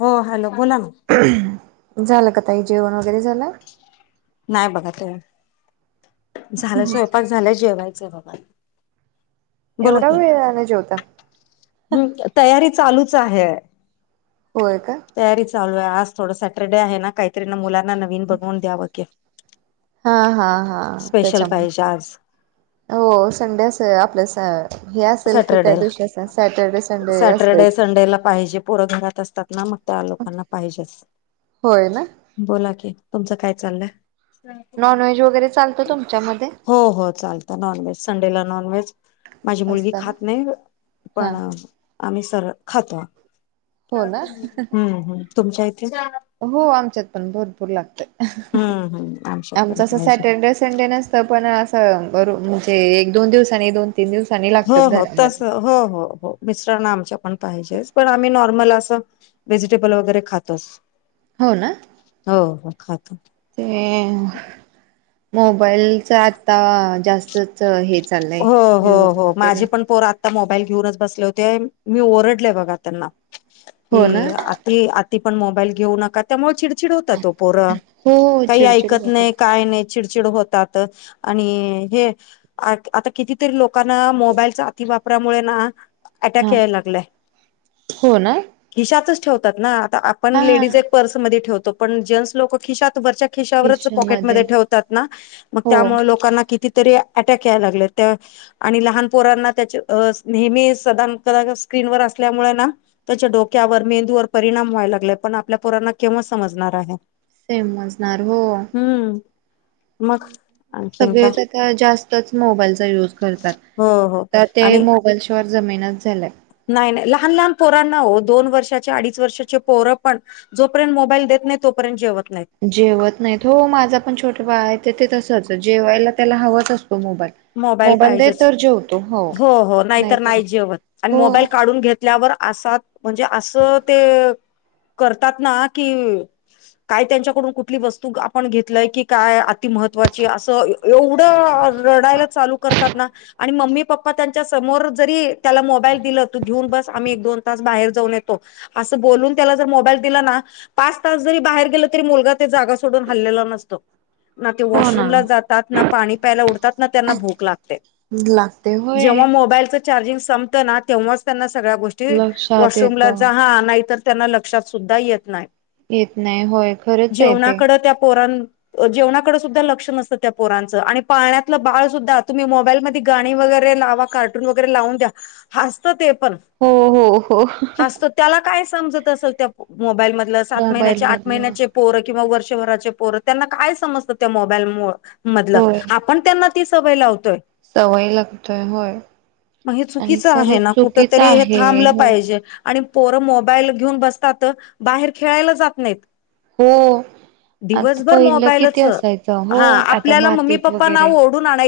हो हॅलो बोला ना. झालं का तई जेवण वगैरे झालं. नाही बघा ते झालं स्वयंपाक झाला जेवायचं बघा. बोला एवढा की वेळने जेवता. हम्म तयारी चालूच आहे. होय का? तयारी चालू आहे आज थोडं सॅटरडे आहे ना काहीतरी ना मुलांना नवीन बनवून द्या बघे. हा हा हा स्पेशल त्याच्यामुळे पाहिजे आज हो संडे अस आपल्यास सॅटरडेला संडे सॅटरडे असतयच. संडेला पाहिजे पर घरात असतात ना मग त्या लोकांना पाहिजेच. होय ना. बोला कि तुमचं काय चाललंय. नॉनव्हेज वगैरे चालतं तुमच्यामध्ये? हो हो चालत. नॉनव्हेज संडेला नॉनव्हेज माझी मुलगी असतं ना? खात नाही हा पण आम्ही सरळ खातो हो ना? ह तुमच्या इथे. हो आमच्यात पण भरपूर लागत हम्म हम्म आमच्यात आमच पण अस पाहिजे सॅटरडे संडे नसत पण असं म्हणजे एक दोन दिवस आणि दोन ती दिवसनी हो हो तस हो हो हो. मिश्रां आमच्या पण पाहिजेच पण आम्ही नॉर्मल असं व्हेजिटेबल वगैरे खातोच. हो ना. हो हो खातो. ते मोबाईलच आता जास्तच हे. चाललंय हो हो न्यूज हो वगैरे माझे पण पोरात आता मोबाईल घेऊनच बसले होते मी ओरडले बघा त्यांना की हो ना त आता पण मोबाईल घेऊ नका. त्यामुळे चिडचिड होतात तो पोरं हो हो काही चिडचिड ऐकत होते नाही काय नाही. चिडचिड होतात आणि हे. आ आता कितीतरी लोकांना मोबाईलचा अति वापरामुळे ना. हा अटॅक यायला लागलाय हो ना हिशातच ठेवतात ना आता पण हा लेडीज एक पर्स मध्ये ठेवतो पण जें्स लोक खिशात वरच्या खिशामध्ये हो [unintelligible] ्याय लागलं त्या आणि लहान पोरांना त्याचे नेहमी सदा कदा स्क्रीनवरर असल्यामुळे ना. त्याच्या डोक्यावर मेंदूवर परिणाम व्हायला लागले, पण आपल्या पोरांना केव्हा समजणार आहे. सेमम जणार हो. हम्म. मग आणखीन काय सगळेच आता जास्तच मोबाईलचा युज. करतात. हो हो आता ते आणि मोगल शवर जमीनच झालंय. नाही नाही लहान लहान पोरांना हो दोन वर्षाचे अडीच वर्षाचे पोरं पण, जो पर्यंत मोबाईल देत नाही तोपर्यंत जेवत नाहीत. जेवत नाहीत हो. माझा पण छोटा बाळ आहे, ते तसंच जेवायला त्याला हवाच असतो मोबाईल. मोबाईल दे पाहिजेच, तर जेवतो हो, हो, नाही तर नाही जेवत. आणि मोबाईल काढून घेत. ल्यावर असात म्हणजे असं ते करतात ना कि काय त्यांच्याकडून कुठली वस्तू आपण घेतलंय की, काय अति महत्त्वाची असं एवढं. रडायला चालू कर. पातना. आणि मम्मी पप्पा त्यांच्या समोर जरी त्याला मोबाईल दिला त घेऊन बस आम्ही एक दोन तास बाहेर जाऊन येतो. असं बोलून त्याला जर मोबाईल दिला ना पाच तास जरी बाहेर गेल तरी मुलगा ते जागा सोडून हल्लेला नसतो ना ते हो ना वॉशरूमला जातात ना पाणी प्यायला उडतात भ लागते जे होय मोबाईलच चार्जिंग संपत ना तेव्हाच त्यां सगळ्या गोष्टी लक्षात येत वॉशरूमला नाही त्यांना लक्षात सुद्धा येत नाही. येत नाही होय खरंच आहे जेवणा ते कड त्या पोरण जेवणा कडे सुद्धा लक्ष नसतं त्या पोरांचं आणि पाळण्यात आपलं बाळ सुद्धा तुम्ही मोबाईल मध्ये गाणी वगैरे लावा कार्टून वगैरे लावून द्या हस्तं ते पण हो हो हो हसत त्याला काय समजत असेल त्या मोबाईल मधलं सात महिन्याचे मोबाईल आठ मधलं महिन्याचे पोर किंवा वर्षभराचे पोर त्यांना काय समजत त्या मोबाईल होय मधलं पण त्यांना ती सवय लावतोय सवय लागतोय होय मग आणि चुकीच आहे खरंच ना कुठ चुकीच तरी हे आहे थांबलं हो पाहिजे आणि पोरं मोबाईल घेऊन बसतात बाहेर खेळायला जात नाहीत हो आता दिवसभर पहिलं मोबाल किती असायचं हो हा आता आपल्याला म् मातीत वगैरे आण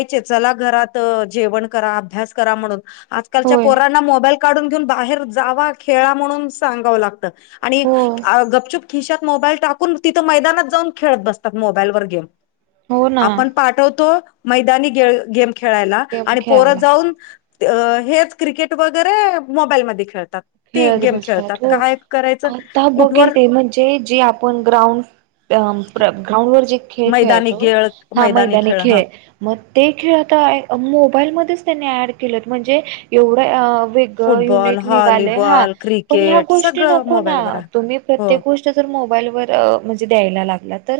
च जेव करा अ क म्हण आच्या होय प काून घेऊन बाहेर जा खेळा म्हणून सांगाव लागत आणि हो गपचुप ख मो टाकून तिथ मैनातऊ खेत बत मोल व ग हो ना आपण तो मैदानी गेम खेळायला गेम आणि पोरत खेळायला जाऊन हेच क्रिकेट वगैरे मोबाईलमध्ये खेळतात ते खेळत गेम खेळतात बसतात हो काय करायचं आता बघेल कुठवर ते म्हणजे जे आपण ग्राउंड ग्राउंड व जे खेळ मैदानी खेळायचो खेळ हा मैदानी हा खेळ मग ते खेळ आता मोबाईल मध्येच त्यांनी ऍड केलं म्हणजे एवढं फुटबॉल निघा ह व्हॉलीबॉल पण ह क्रिकेट गोष्टी सगळं नको ना मोबाईलवर आहे तुम्ही हो प्रत्ये ग मोबाईल व म्हणजे द्यायला लागला तर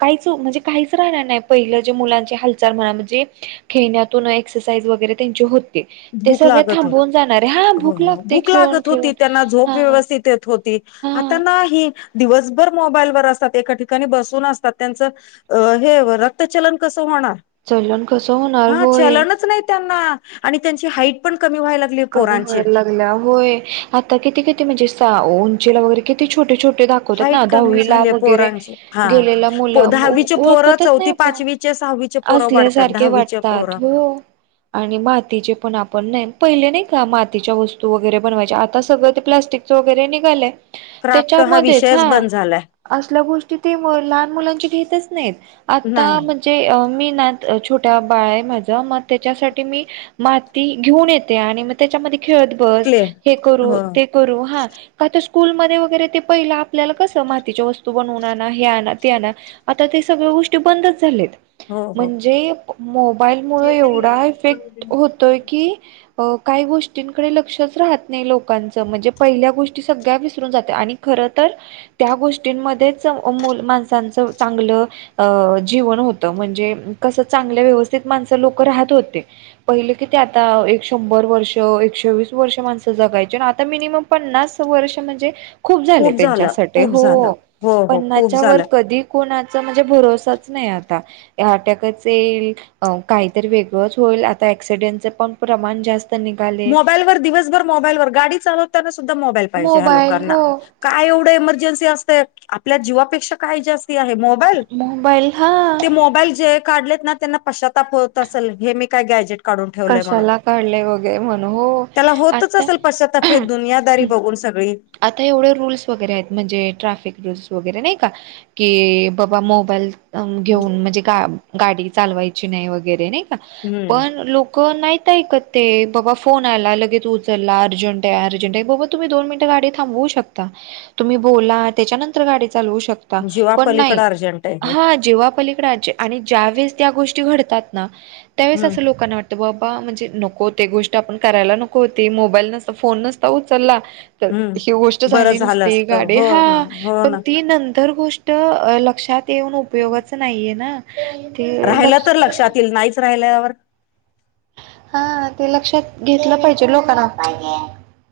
काहीच म्हणजे काहीच राहणार नाही पहिलं जे मुलांची हालचाल म्हणा म्हणजे खेळण्यातून एक्सरसाइज वगैरे त्यांचे होते ते भूक सगळे लागत होती थांबून जाणारे हा हो भूक लाग खेळून लागत खेळून होती त्यांना हा हा ह दिवसभर मोबाईलवरर असतात एका ठिकाणी बसून असतात त्यांच अ हे रक्तचलन कसं होणार चलन कसं होणार हा होय चलनच नाही त्यांना आणि त्यांची हाईट पण कमी व्हायला लागली कमी पोरांची व्हायला लागल्या होय आता किती किती म्हणजे उंचीला वगैरे कि ते छोटे छोटे दाखवतात ना हाईट कमी दहावीला झाली वगैरे पोरांची हा गेलेलं मुलं दहावीचे पोरं ओळखतच नाही चौथी पण पाचवीचे सहावीचे पोरं वाढतात असल्यासारखे दहावीचे वाटतात पोरं हो आणि मातीचे पण आपण नाही पहिले नाही का मातीच्या वस्तू वगैरे बनवायच्या आता सगळं ते प्लाॅस्टिकचं वगैरे निघालय क्राफ्ट हा त्याच्यामध्येच विषयच हा बंद झालाय असल्या गोष्टी ते लहान मुलांची घेतच नाहीत आता नाही जे मी नात छोट्या बाळा आहे माझ मग त्याच्यासाठी मी माती घेऊन येत आणि मग त्याच्यामध्ये खेळत बस क्ले हे करू हो ते करू हा का तर स्कूलमध्येध्ये वगैरे ते पहिलं आपल्याला कस मातीच्या वस्तू बनवून आण हे आण ते आण आता ते सगळ गोष्टी बंदच झालेत हो हो म्हणजे मोबाईल मु एवढा इफेक्ट होतोय की काही गोष्टींकडे लक्षच राहत नाही लोकांचं म्हणजे पहिल्या गोष्टी सगळ्या विसरून जातात आणि खर तर त्या गोष्टींमध्येच माणसांचं चांगलं अ जीवन होत म्हणजे कस चांगल्या व्यवस्थित माणसं लोक राहत होते पहिले की ते आता एक शंभर वर्ष एकशे वस वर्ष माण जगाय आता मिनिमम पन्नास वर्ष म्हणजे खूप झाले झालं त्यांच्यासाठी खूप हो झालं हो हो खूप पन्नाच्या वर झालं कधी कोणाचा म्हणजे भरोसाच नाही आता. अटकच येईल काहीतरी वेगळंच होईल आता क्सिडेंटच पण प्रमाण जास्त निघाले मोबाईलवर दिवसभर मोबाईलवर गाडी चालवताना सुद्धा मोबाईल पाहिजे ह्या मोबाईल लोकांना. हो काय एवढं इमर्जन्सी असतय आपल्या जीवापेक्षा काय जास्ती आहे म पल मोबाईल हा ते मोबाईल जे काढलेत ना त्यांना पश्चाताप होत असेल हे मी काय गॅझेट कशाला काढले वगैरे म्हण हो त्याला होतच आता असेल पश्चातप हे दुनियादारी बघून सगळी. आता एवढे रूल्स वगैरे आहेत म्हणजे ट्रॅफिक रूल्स वगैरे नाही का? की बाबा मोबाईल घेऊन म्हणजे ग गाडी चालवायची नाही वगैरे नाही का हम्म पण लोक क नाहीत ऐक ते बाबा फोन आला लगेच उचलला अर्जंट आहे अर्जंट आहे बाबा तुम्ही दोन मिनट गाडी थांबवू शकता तुम्ही बोला त्याच्यानंतर गाडी चालवू शकता. पण जीवापलीकडे नाही अर्जंट आहे हे हा जेव्हा पलीकडचे आणि ज्यावेेळेस त्या गोष्टी घडतात ना त्यावेळेस हम्म असं लोकांना वाटत बाबा म्हणजे नको ते गोष्ट आपण करायला नकोती मोबाईल नसता फोन नसता उचलला. तर ही गोष्ट हम्म बरं झाली झालं नसते असतं गाडी हो हा ना हो पण ना ती नंतर गोष्ट लक्षात येऊन उपयोगच नाहीये ना. राहिला तर लक्षात येईल नाहीच राहिल्यावर? हा ते लक्षात घेतलं पाहिजे लोकांना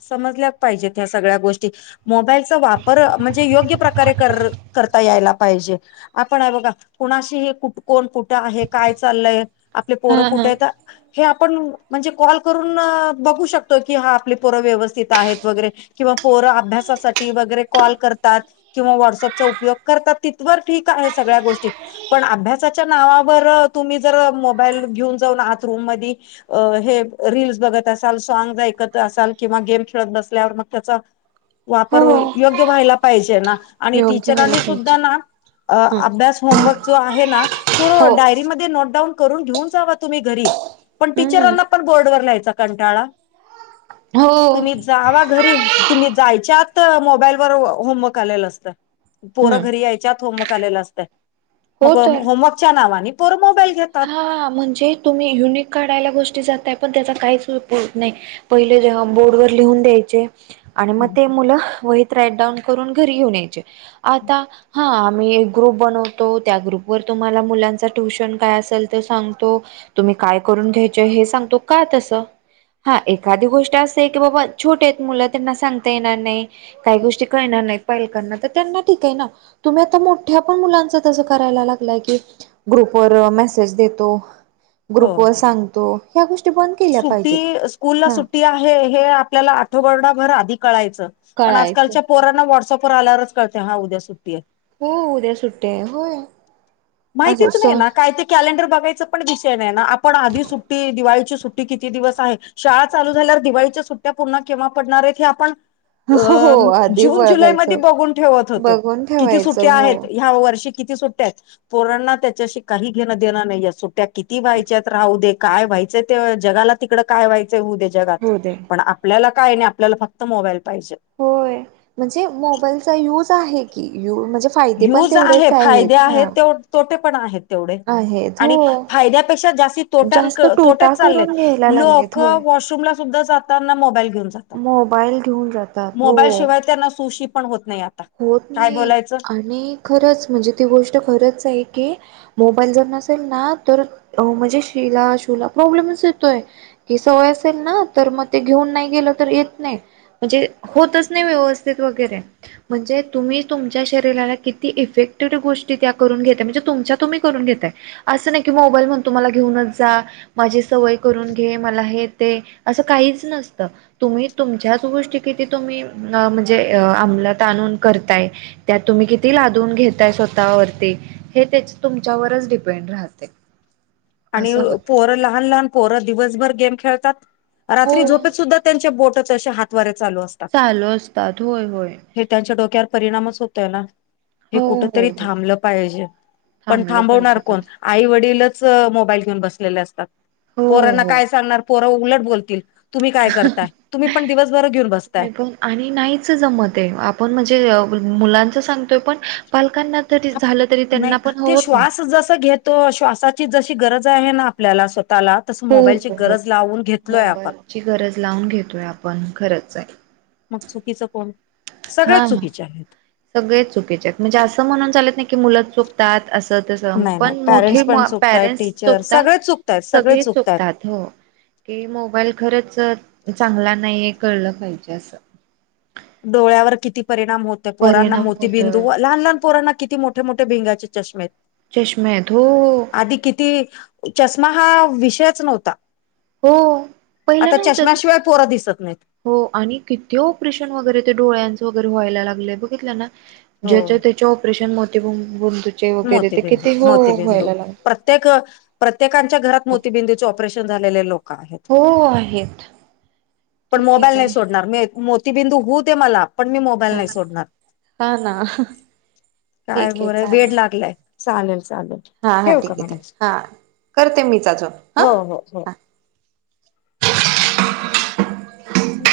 समजल्या पाहिजेत ह्या सगळ्या गोष्टी. मोबाईलचा वापर म्हणजे योग्य प्रकारे कर करता यायला पाहिजे. आपण आहे बघा कुणाशी हे कुठ? कोण कुठे आहे? काय चाललंय? आपले पोरं हां, कुठे हां. आहे तर हे आपण म्हणजे कॉल करून बघू शकतो की हा आपले र व्यवस्थित आहेत वगरे किंवा पोर अभ्यासासाठी वगैरे कॉल करतात. किंवा व्हॉट्सअपचा उपयोग करतात तीथवर ठीक आहे सगळ्या गोष्टी. पण अभ्यासाच्या नावावर तुम्ही जर मोबाईल घेऊन जाऊन आत रूम म अ हे रीलस बघत असाल, सॉग् ऐकत असाल. किंवा गेम खेळत बसल्यावर मग त्याचा हो, वापर योग्य व्हायला पाहिजे ना आणि योग्य व्हायला टीचरांनी पाहिजे. सुद्धा ना अ हं, अभ्यास होमवर्क जो आहे ना तो हो. डायरीमध्ये नोटडाऊन करू न घेऊन जा तुम्ही घरी पण हं, टीचरांना पण बोर्ड वर लिहायचा कंटाळा. हो. तुम्ही जावा घरी तुम्ही जायच्यात मोबाईलवर होमवर्क आलेलं असत. पोर हं, घरी यायच्यात होमवर्क आलेलं असत हो मग तर. होमवर्कच्या नावाने पोर मोबाईल घेत. हा म्हणजे तुम्ही युनिक काढायला गोष्टी जातय पण त्याचा काहीचत नाही. पहिले जेव्हा बोर्ड वर लिहून द्यायचे. आणि मग ते मुलं वहीत राईट डाऊन करून घरी घेऊन यायचे. आता हा आम्ही एक ग्रुप बन त्या ग्रुप वर तुम्हाला मुलां ट्युशन काय ल तर सांगतो तुम्ही काय करून घ्यायच हे सांगतो का तस? हा एखादी गोष्ट असं आहे की बाबा छोटे आहेत मुलं त्यांना सांगता येणार नाही. काही गोष्टी कळणार नाही, पालकांना तर त्यांना ठीक आहे ना. तुम्ही आता मोठ्या पण मुलांच तस करायला लागय की ग्रुपवर आज देतो हो ग्रुप वर हो सांगतो या गोष्टी बंद केल्या सुट्टी पाहिजेत. स्कूल ला हा सुट्टी आहे हे आपल्याला आठवाभर आधी कळायचं पण कळायचं आजकालच्या पोरांना व्हॉट्सअपवर आल्यावरच कळतेय हा उद्या सुट्टी आहे. हो उद्या सुट्टी आहे होय. असं माहितीच नाही सण ना काय ते? कॅलेंडर बघायच पण विषय नाही ना आपण आधी सुट्टी दिवाळीची सुट्टी किती दिवस आहे. शाळा चालू झाल्यावर दिवाळीच्या सुट्ट्या पूर्ण केव्हा पडणार आहेत हे आपण हो हो अ आधी जून जुलैमध्ये बघायचं बघून ठेवत होतो बघून किती, ठेवायचं सुट्ट्या हो. आहेत ह्या वर्षी किती सुट्ट्यात पोरांना त्याच्याशी काही घेणं देणं नाही सुट्ट्या किती व्हायच्यात राहू दे. काय व्हायचंय ते जगाला तिकड काय व्हायचंय होऊ दे जगात होऊ दे पण आपल्याला काय नाही आपल्याला फक्त मोबाईल पाहिजे. होय म्हणजे मोबाईलचा यूज आहे की यू म्हणजे फायदे पण यूज आहे तेवढेच फायदे आहेत हा. ते तोटे पण आहेत. तेवढे आहेत आणि हो फायद्यापेक्षा जास्त जास्त तोट्येंकडे तोटेच तोटा चाललेत करून घ्यायला लागलेत लोक होय. ला सुद्धा जाताना मोबाईल घेऊन जा. मोबाईल घेऊन जातात हो. शिवाय त्यांना सु शी पण होत नाही आता. होत काय नाही बोलायचं आणि खरंच म्हणजे ती गोष्ट खरंच आहे की मोबाईल जर नसेल ना तर म्हणजे शिला शुला प्रॉब्लेमच येतोय. कि सवय असेल ना तर मग ते घेऊन नाही गेलं तर येत नाहीत. म्हणजे होतच नाही व्यवस्थित वगैरे. म्हणजे तुम्ही तुमच्या शरीराला किती इफेक्टेड गोष्टी त्या करून घेताय म्हणजे तुमच्या तुम्ही करून घेताय. असं नाही की मोबाईल म्हणतो मला घेऊनच जा. माझी सवय करून घे मला हे ते असं काहीच नसतं. तुम्ही तुमच्याच गोष्टी किती तुम्ही म्हणजे अ आमंलात ताणून करताय त्यात तुम्ही किती लादून घेताय स्वतःवरती. हे तेच तुमच्यावरच डिपेंड राहते. आणि असं होते. पोरं लहान लहान पोरं दिवसभर गेम खेळतात हो रात्री झोपेत सुद्धा त्यांच्या बोटच अशे हातवारे चालू असतात. चालू असतात होय होय. हे त्यांच्या डोक्यावर परिणामच होतोय, ना. हे हो, कुठ तरी हो, हो. थांबलं पाहिजे पण थांबलं थांबवणार पाहिजे कोण खरं. आई वडीलच हो मोबाईल घेऊन बसलेले असतात हो, पोरांना हो. काय सांगणार पोर उलट बोलतील. तुम्ही काय करताय तुम्ही पण दिवसभर घेऊ बसताय. तुम्ही पण आणि नाहीच जमत आहे आपण म्हणजे मुलांच सांगतोय पण पालकांना तरी झालं तरी नाही त्यांना पण ते होत नाही. श्वास जस घेत तो श्वासाची जशी गरज आहे ना आपल्याला स्वतःला तस मोबाईलची गरज लावून घेतलोय आपण. ची गरज लावून घेतोय आपण खरंच आहे. मग चुकीचं कोण सगळे चुकीचे आहेत. सगळे चुकीचे आहेत म्हणजे असं म्हणून चालेत नाही की मुलं चुक त्यात अस तस नाही नाही पण पॅरेंट्स मोठे पण चुकतायत पॅरेंट्स टीचर चुकतात सगळेच चुकतायत सगळे चुकतायत. चुकतात. हो की मोबाईल खरंच चांगला नाहीय कळलं पाहिजे असं. डोळ्यावर किती परिणाम होतो पोरांना परिणाम मोती होत बिंदू व लहान लहान पोरांना किती मोठ मोठे मोठे भिंगाचे चष्मे आहेत. चष्मे आहेत हो. आधी किती चष्मा हा विषयच नव्हता. हो पहिलं आता नव्हतंच चष्म्याशिवाय पोरं दिसत नाहीत. हो आणि किती ऑपरेशन वगैरे ते डोळ्यांचं वगैरे व्हायला लागलंय बघितलं ना. हो ज्याच्या त्याचे ऑपरेशन मोतीबिंदूचे वगैरे ते किती हो व्हायला लाग त्याक प्रत्येकांच्या घरात मोतीबिंदूचे ऑपरेशन झालेले लोक आहेत. हो आहेत पण ठीक आहे मोबाईल नाही ताई सोडणार मी मोतीबिंदू होऊ दे मला. पण मी मोबाईल हा नाही सोडणार हा ना काय ठीक आहे बोला वेड चालेल लागल य चालेल चालेल. हा हा ठेव ठीक का ठीक मॅडम आहेेत हा करते मीच आजून हा. हो हो हो हा [unintelligible] अम्